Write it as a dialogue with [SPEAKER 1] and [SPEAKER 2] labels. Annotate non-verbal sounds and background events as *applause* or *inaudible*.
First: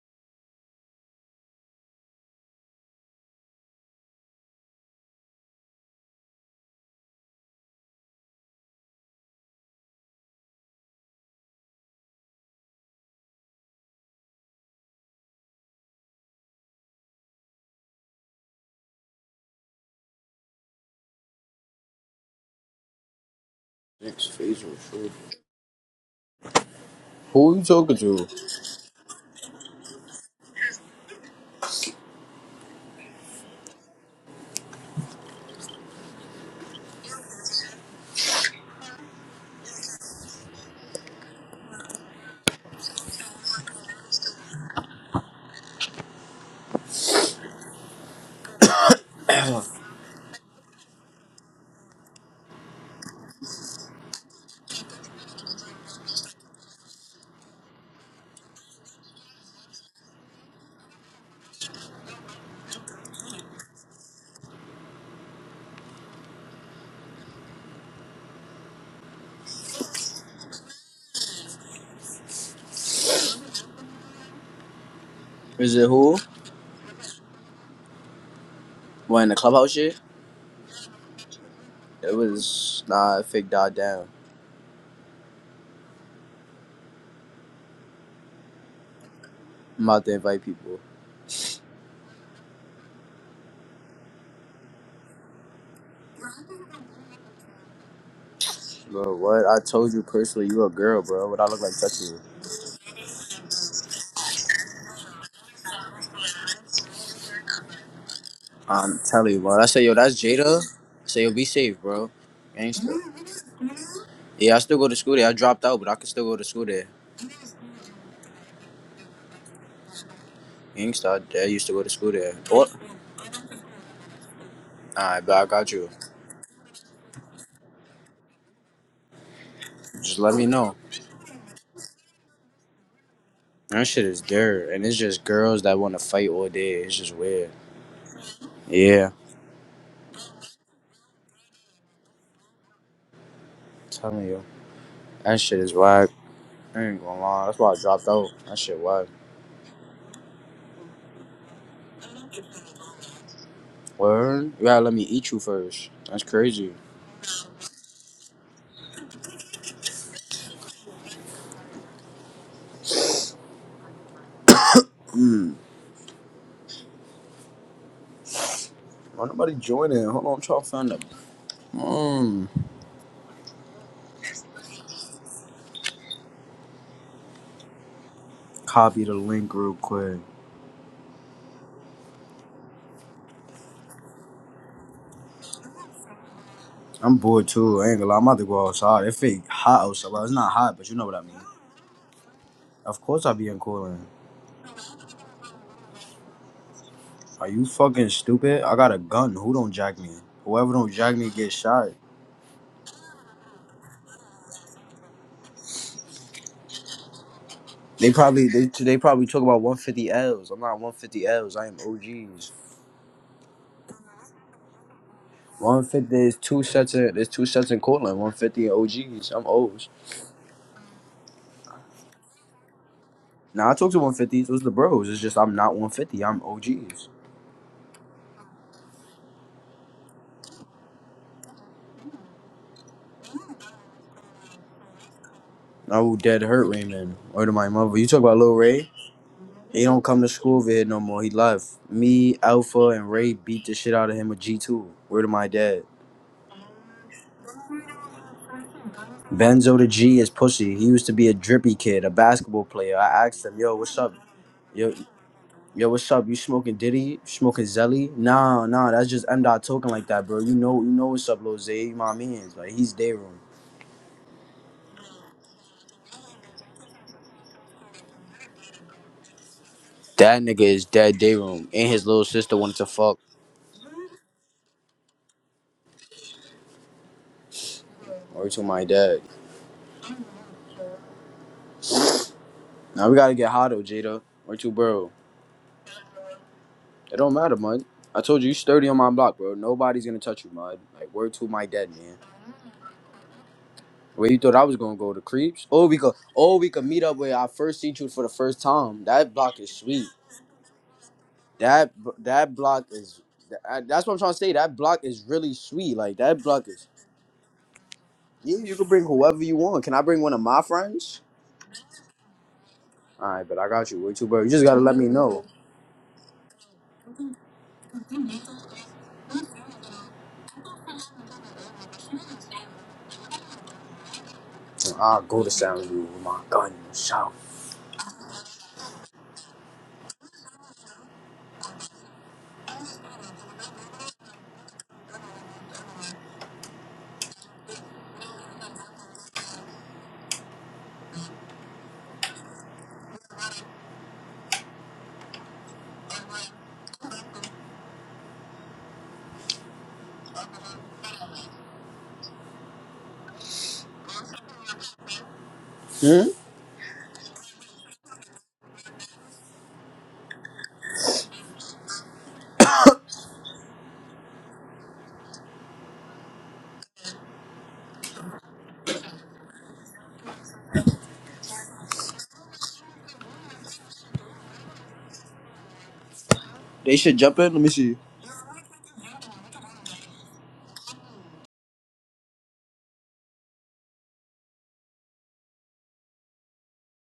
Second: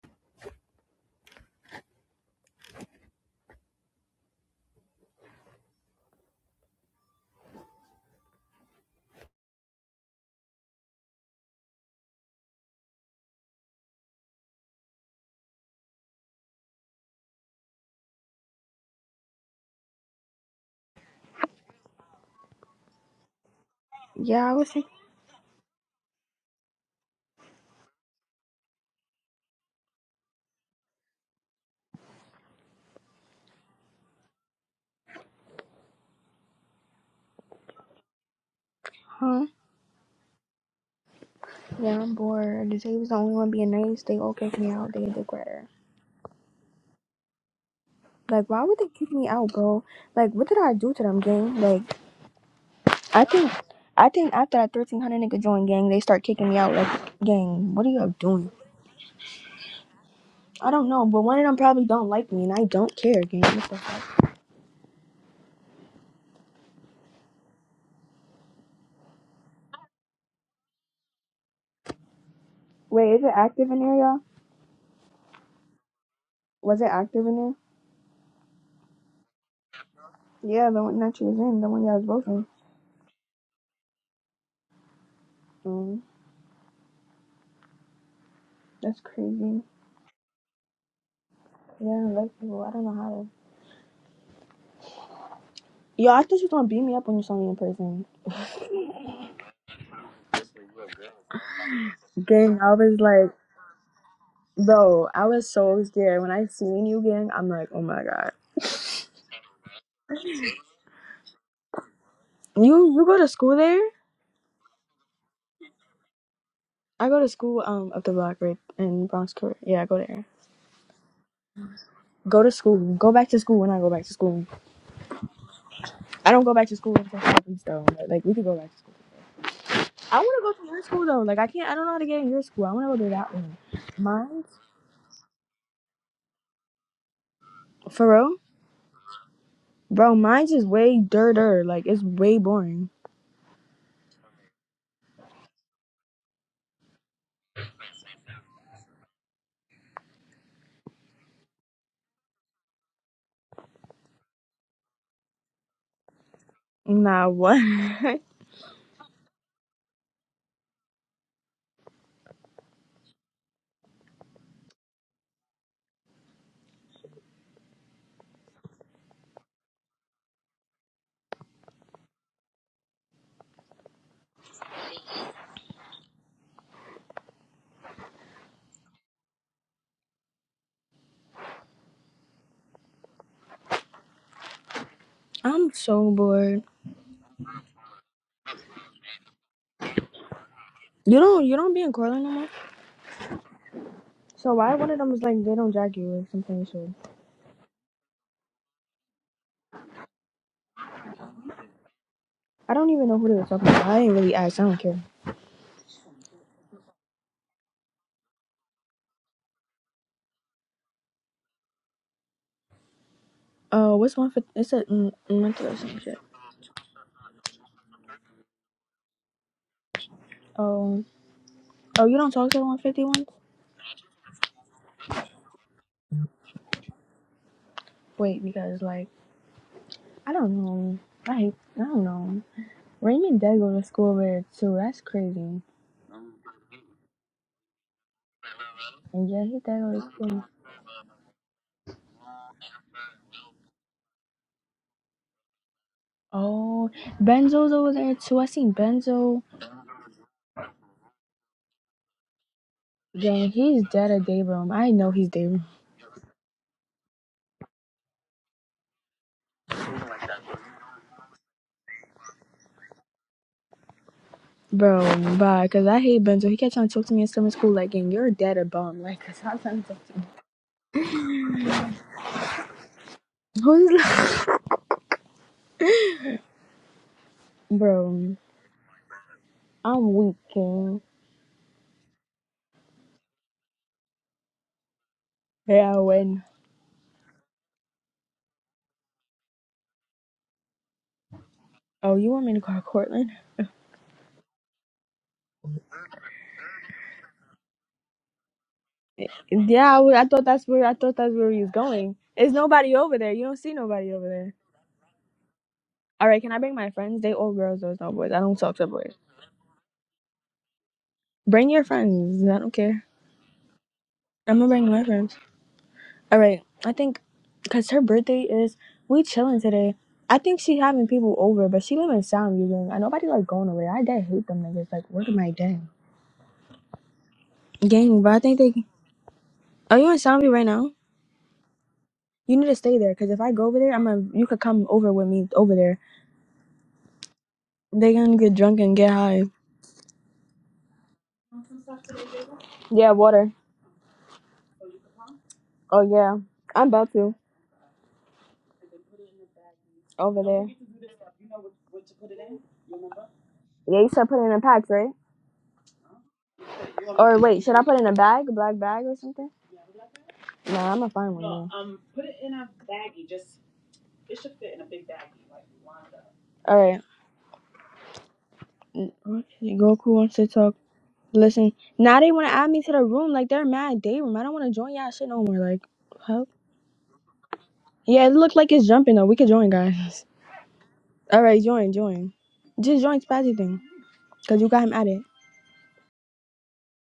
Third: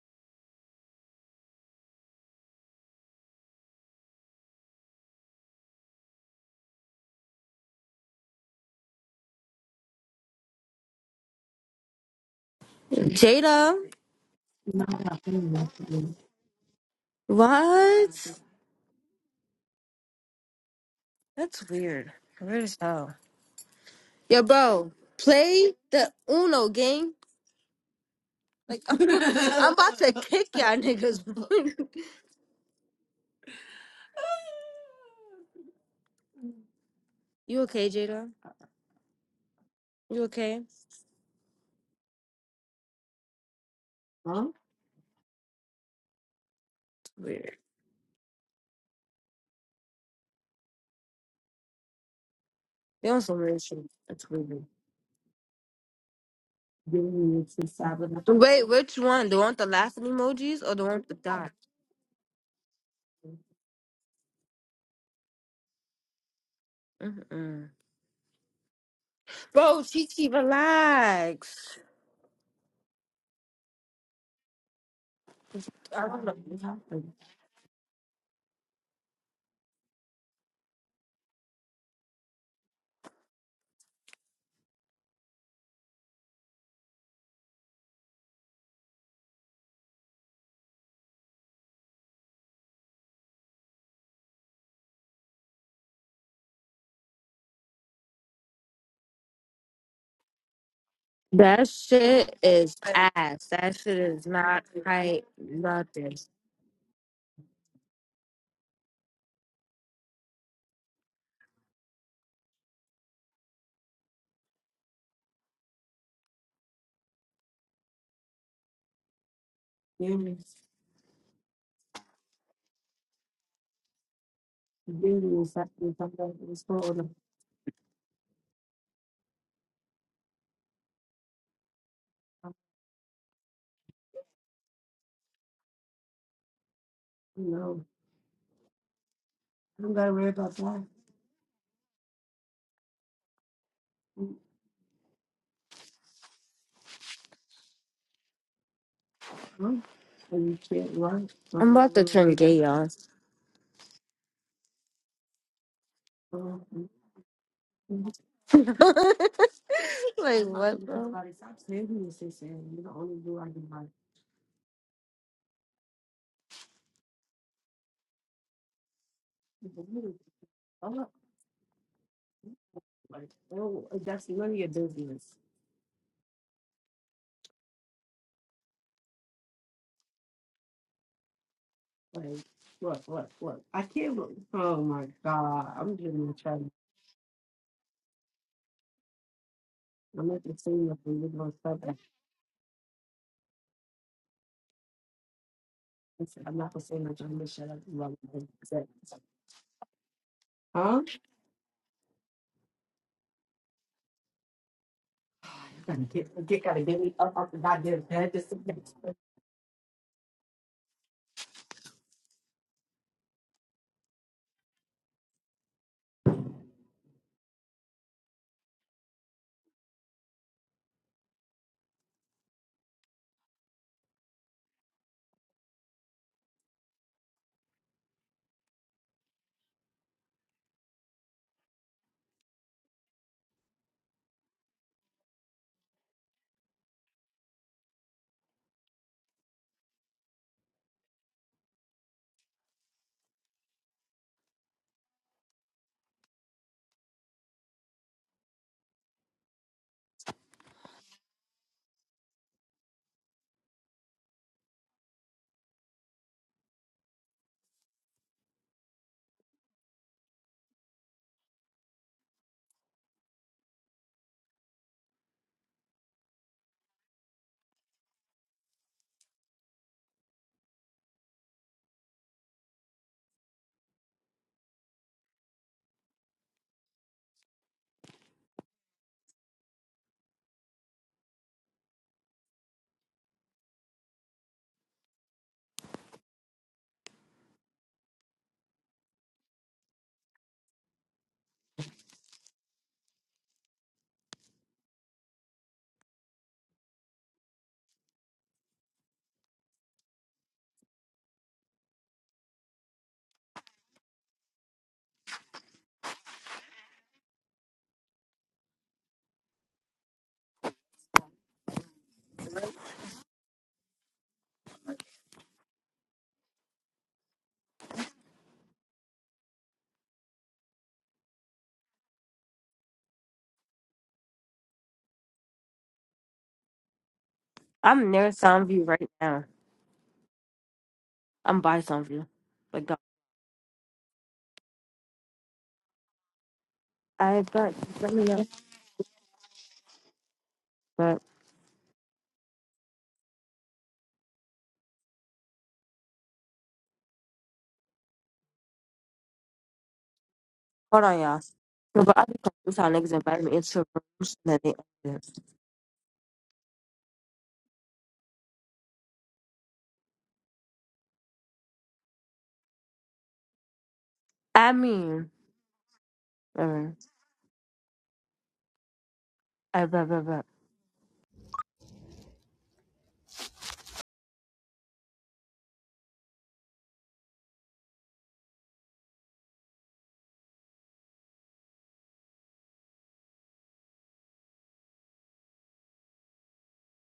[SPEAKER 1] Jada, what? That's weird. Weird as hell.
[SPEAKER 2] Nick's
[SPEAKER 1] Yo,
[SPEAKER 3] Yeah, I
[SPEAKER 2] face
[SPEAKER 3] was
[SPEAKER 2] was
[SPEAKER 1] bro,
[SPEAKER 3] thinking,
[SPEAKER 2] short.
[SPEAKER 1] play the Uno game.
[SPEAKER 2] Who are you talking to?
[SPEAKER 1] *laughs* I'm about to *laughs* kick y'all niggas. *laughs* you okay, Jada?
[SPEAKER 3] huh?
[SPEAKER 1] You okay?
[SPEAKER 3] Yeah, I'm bored. They was the only one being nice. They all
[SPEAKER 1] Huh?
[SPEAKER 3] kicked me out. They did better.
[SPEAKER 1] Weird.
[SPEAKER 3] Like, why would they kick me out, bro? Like, what did I do to them, gang? Like,
[SPEAKER 1] They on
[SPEAKER 3] I
[SPEAKER 1] some
[SPEAKER 3] think,
[SPEAKER 1] weird shit.
[SPEAKER 3] I
[SPEAKER 1] That's
[SPEAKER 3] think after
[SPEAKER 1] weird.
[SPEAKER 3] that 1300 nigga joined gang, they start kicking me out. Like, gang, what are you all doing?
[SPEAKER 1] Wait, which one? The one with the laughing emojis
[SPEAKER 3] I
[SPEAKER 1] or the
[SPEAKER 3] don't
[SPEAKER 1] one
[SPEAKER 3] know,
[SPEAKER 1] with the
[SPEAKER 3] but one of
[SPEAKER 1] dot?
[SPEAKER 3] them probably don't like me, and I don't care, gang. What the fuck?
[SPEAKER 1] Mm-mm. Bro, Chichi, relax.
[SPEAKER 3] Wait, is it active in there, y'all?
[SPEAKER 2] Is it who?
[SPEAKER 3] Was it active in there?
[SPEAKER 2] What in the clubhouse shit?
[SPEAKER 3] Yeah, the one that you was in, the one y'all was
[SPEAKER 2] It
[SPEAKER 3] both in.
[SPEAKER 2] was nah it fake died down.
[SPEAKER 3] Mm, that's crazy.
[SPEAKER 2] I'm about to invite people.
[SPEAKER 3] Yeah, I don't like people. I don't know how to. Yo, I thought you was gonna beat me up when you saw me in person.
[SPEAKER 2] Bro, what? I told you personally you a girl, bro. What I look
[SPEAKER 1] That
[SPEAKER 2] like touching you.
[SPEAKER 1] shit
[SPEAKER 3] Gang, I
[SPEAKER 1] is
[SPEAKER 3] was like,
[SPEAKER 1] ass. That shit is not
[SPEAKER 3] bro, I
[SPEAKER 1] hype.
[SPEAKER 3] was so
[SPEAKER 1] Nothing.
[SPEAKER 3] scared when I seen you, gang. I'm like, oh my god,
[SPEAKER 2] I'm telling you, bro. I say yo, that's Jada. I say yo, be safe, bro.
[SPEAKER 3] you
[SPEAKER 2] Gangsta.
[SPEAKER 3] you go to school there?
[SPEAKER 2] Yeah, I still go to school there. I dropped out, but I can still go to school there.
[SPEAKER 3] I go to school um up the block right in Bronx Court. Yeah, I go
[SPEAKER 1] Give
[SPEAKER 3] there.
[SPEAKER 1] me,
[SPEAKER 2] Gangsta, I I used to go to school there.
[SPEAKER 3] Go to
[SPEAKER 2] Oh,
[SPEAKER 3] school. Go back to school when I go back to school.
[SPEAKER 1] give
[SPEAKER 2] alright, but
[SPEAKER 1] me a
[SPEAKER 2] I got you.
[SPEAKER 1] second. am
[SPEAKER 3] I don't go back to school until five though. but, like we could go back to school. I
[SPEAKER 2] Just let
[SPEAKER 3] want to
[SPEAKER 2] me
[SPEAKER 3] go to
[SPEAKER 2] know.
[SPEAKER 3] your school though. Like I can't. I don't know how to get in your school. I want to go to that one.
[SPEAKER 2] That shit is
[SPEAKER 3] Mine's
[SPEAKER 2] dirt, and it's just girls that want to fight all day. It's just
[SPEAKER 1] You
[SPEAKER 2] weird.
[SPEAKER 1] know,
[SPEAKER 3] for real,
[SPEAKER 2] Yeah,
[SPEAKER 1] I don't gotta
[SPEAKER 3] bro.
[SPEAKER 1] worry
[SPEAKER 3] Mine's
[SPEAKER 1] about
[SPEAKER 3] is
[SPEAKER 1] that.
[SPEAKER 3] way dirter. Like it's way boring.
[SPEAKER 2] tell me,
[SPEAKER 1] mm
[SPEAKER 2] yo. That shit is whack. I ain't gonna lie. That's why I dropped out. That shit whack.
[SPEAKER 1] And you can't run. I'm about to turn gay, y'all.
[SPEAKER 2] Word? You gotta let me eat you first. That's
[SPEAKER 1] *laughs* like
[SPEAKER 2] crazy.
[SPEAKER 3] Nah, what? *laughs*
[SPEAKER 1] what? Bro? Like, Stop saying me, sis, and You're the only dude I can buy.
[SPEAKER 2] Mm. Why nobody join it?
[SPEAKER 1] like.
[SPEAKER 2] Hold on, I'm trying to find it.
[SPEAKER 1] oh,
[SPEAKER 2] Mm.
[SPEAKER 1] Like, oh, that's none of your business.
[SPEAKER 2] Copy the link real quick.
[SPEAKER 1] Like, look, look, look. I can't. bel- Oh my God.
[SPEAKER 3] I'm
[SPEAKER 1] I'm
[SPEAKER 3] so
[SPEAKER 1] giving you
[SPEAKER 3] bored.
[SPEAKER 1] trouble.
[SPEAKER 2] I'm bored too. I ain't gonna lie. I'm about to go outside. It fake hot outside. Well,
[SPEAKER 1] I'm
[SPEAKER 2] it's
[SPEAKER 1] not
[SPEAKER 2] not
[SPEAKER 1] gonna say
[SPEAKER 2] hot, but you know what
[SPEAKER 3] You
[SPEAKER 1] nothing.
[SPEAKER 2] I
[SPEAKER 1] You're
[SPEAKER 2] mean.
[SPEAKER 3] don't
[SPEAKER 1] gonna
[SPEAKER 3] you don't
[SPEAKER 1] stop
[SPEAKER 3] be in
[SPEAKER 1] that.
[SPEAKER 3] Corland no more?
[SPEAKER 2] Of course I be in cooling.
[SPEAKER 3] So why one of them was like, they don't drag you or
[SPEAKER 1] Listen, I'm
[SPEAKER 3] something.
[SPEAKER 1] not gonna
[SPEAKER 3] So
[SPEAKER 1] say nothing. I'm gonna
[SPEAKER 2] Are you
[SPEAKER 1] shut up. You
[SPEAKER 2] fucking
[SPEAKER 1] want me to
[SPEAKER 2] stupid? I
[SPEAKER 1] say-
[SPEAKER 2] got a
[SPEAKER 1] something.
[SPEAKER 2] gun. Who don't jack me? Whoever don't
[SPEAKER 1] Huh?
[SPEAKER 2] jack me get shot.
[SPEAKER 3] I don't even know who they were talking about. I ain't really asked. I don't care.
[SPEAKER 1] You gotta get, get, gotta get me up off the goddamn
[SPEAKER 2] They
[SPEAKER 1] bed.
[SPEAKER 2] probably
[SPEAKER 1] Just to-
[SPEAKER 2] they
[SPEAKER 1] get
[SPEAKER 2] they probably talk about 150 L's. I'm not 150 L's. I am OGs.
[SPEAKER 3] Oh, Uh, what's one fifty? It's a mm, mm, or some
[SPEAKER 2] 150.
[SPEAKER 3] shit.
[SPEAKER 2] There's two sets in. there's two sets in Cortland. 150 and OGs. I'm O's.
[SPEAKER 3] Oh, oh, you don't talk to the one fifty ones?
[SPEAKER 2] Now I talk to 150s. Those the bros. It's just I'm not 150. I'm OGs.
[SPEAKER 3] Wait, because like I don't know. I hate. I don't know. Raymond did go to school there too. That's crazy.
[SPEAKER 2] I will dead hurt Raymond. Or to my mother. You talk about Lil Ray.
[SPEAKER 3] And yeah, he did
[SPEAKER 2] He
[SPEAKER 3] go to
[SPEAKER 2] don't come to
[SPEAKER 3] school.
[SPEAKER 2] school over here no more. He left. Me, Alpha, and Ray beat the shit out of him with G2. Word to my dad.
[SPEAKER 3] Oh, Benzo's over there too. I seen Benzo.
[SPEAKER 2] Benzo the G is pussy. He used to be a drippy kid, a basketball player. I asked
[SPEAKER 3] Dang,
[SPEAKER 2] him, yo,
[SPEAKER 3] he's
[SPEAKER 2] what's
[SPEAKER 3] dead
[SPEAKER 2] up?
[SPEAKER 3] at Dayroom. I
[SPEAKER 2] Yo.
[SPEAKER 3] know he's Dayroom.
[SPEAKER 2] Yo, what's up? You smoking Diddy? smoking Zelly? Nah, nah, that's just M dot talking like that, bro. You know, you know what's up, Lil Zay. You my man's like he's day room.
[SPEAKER 3] Bro, bye. Cause I hate Benzo. He kept trying to talk to me in summer school, like, and your dad a bum. *laughs* Like, cause I'm trying to talk to him.
[SPEAKER 2] That nigga is dead day room, and his little sister wanted to fuck.
[SPEAKER 3] Who's like, *laughs* bro?
[SPEAKER 2] Or to my dad.
[SPEAKER 3] I'm weak, king.
[SPEAKER 2] Now we gotta get hot, though, Jada. Or to bro.
[SPEAKER 3] Yeah, I win.
[SPEAKER 2] It don't matter, mud. I told you, you sturdy on my block, bro. Nobody's gonna touch you, mud. Like word to my dad,
[SPEAKER 3] Oh,
[SPEAKER 2] man.
[SPEAKER 3] you want me to call Cortland?
[SPEAKER 2] Where you thought I was gonna go? to creeps? Oh, we could, oh, we could meet up where I first seen you for the first time. That block is
[SPEAKER 3] Yeah, I,
[SPEAKER 2] sweet.
[SPEAKER 3] would- I thought that's where I thought that's where he was
[SPEAKER 2] That
[SPEAKER 3] going. There's
[SPEAKER 2] that block
[SPEAKER 3] nobody over
[SPEAKER 2] is
[SPEAKER 3] there. You don't see
[SPEAKER 2] that, that's
[SPEAKER 3] nobody
[SPEAKER 2] what I'm
[SPEAKER 3] over
[SPEAKER 2] trying to say.
[SPEAKER 3] there.
[SPEAKER 2] That block is really sweet. Like
[SPEAKER 3] All right,
[SPEAKER 2] that
[SPEAKER 3] can I
[SPEAKER 2] block
[SPEAKER 3] bring
[SPEAKER 2] is
[SPEAKER 3] my friends? They all girls, those no boys. I don't
[SPEAKER 2] yeah.
[SPEAKER 3] talk
[SPEAKER 2] You
[SPEAKER 3] to
[SPEAKER 2] can bring
[SPEAKER 3] boys.
[SPEAKER 2] whoever you want. Can I bring one of my friends?
[SPEAKER 3] Bring your friends. I don't care.
[SPEAKER 2] All right, but I got you. Way too bro. You
[SPEAKER 3] I'm
[SPEAKER 2] just
[SPEAKER 3] gonna
[SPEAKER 2] gotta
[SPEAKER 3] bring
[SPEAKER 2] let
[SPEAKER 3] my
[SPEAKER 2] me
[SPEAKER 3] friends.
[SPEAKER 2] know.
[SPEAKER 3] All right. I think because her birthday is we chilling today. I think she having people over, but she live in Sound View, Gang. I nobody like going over there. I dad hate them niggas. Like,
[SPEAKER 2] I'll
[SPEAKER 3] where am
[SPEAKER 2] go to
[SPEAKER 3] I dad?
[SPEAKER 2] Sound View with my gun. Shout.
[SPEAKER 1] I'm
[SPEAKER 3] Gang,
[SPEAKER 1] near
[SPEAKER 3] but I think they.
[SPEAKER 1] Soundview right now.
[SPEAKER 3] Are you in Soundview right now?
[SPEAKER 1] I'm by Soundview.
[SPEAKER 3] You need to
[SPEAKER 1] But God,
[SPEAKER 3] stay there because if I go over there, I'm gonna. You could come over with me over there.
[SPEAKER 1] I got let
[SPEAKER 3] They
[SPEAKER 1] me
[SPEAKER 3] gonna
[SPEAKER 1] know.
[SPEAKER 3] get drunk and get high.
[SPEAKER 1] But
[SPEAKER 3] Yeah, water. Oh yeah, I'm about to over there.
[SPEAKER 1] hold on, y'all. No, but I be confused how niggas invite me into
[SPEAKER 3] Yeah, you said
[SPEAKER 1] rooms
[SPEAKER 3] put
[SPEAKER 1] and
[SPEAKER 3] it in
[SPEAKER 1] then
[SPEAKER 3] a
[SPEAKER 1] they
[SPEAKER 3] pack, right?
[SPEAKER 1] end it.
[SPEAKER 2] Hmm?
[SPEAKER 3] Or wait, should I put it in a bag, a black bag or something? Nah, I'm gonna find one. All
[SPEAKER 1] I mean,
[SPEAKER 3] right.
[SPEAKER 1] uh,
[SPEAKER 3] Okay, Goku wants to talk. Listen, now they want to add me to the room. Like they're mad day room. I don't want to join y'all shit no more. Like, help.
[SPEAKER 2] They should jump in. Let me see.
[SPEAKER 3] Yeah, it looked like it's jumping though. We could join, guys. *laughs* All right, join, join. Just join Spazzy thing, cause you got him added.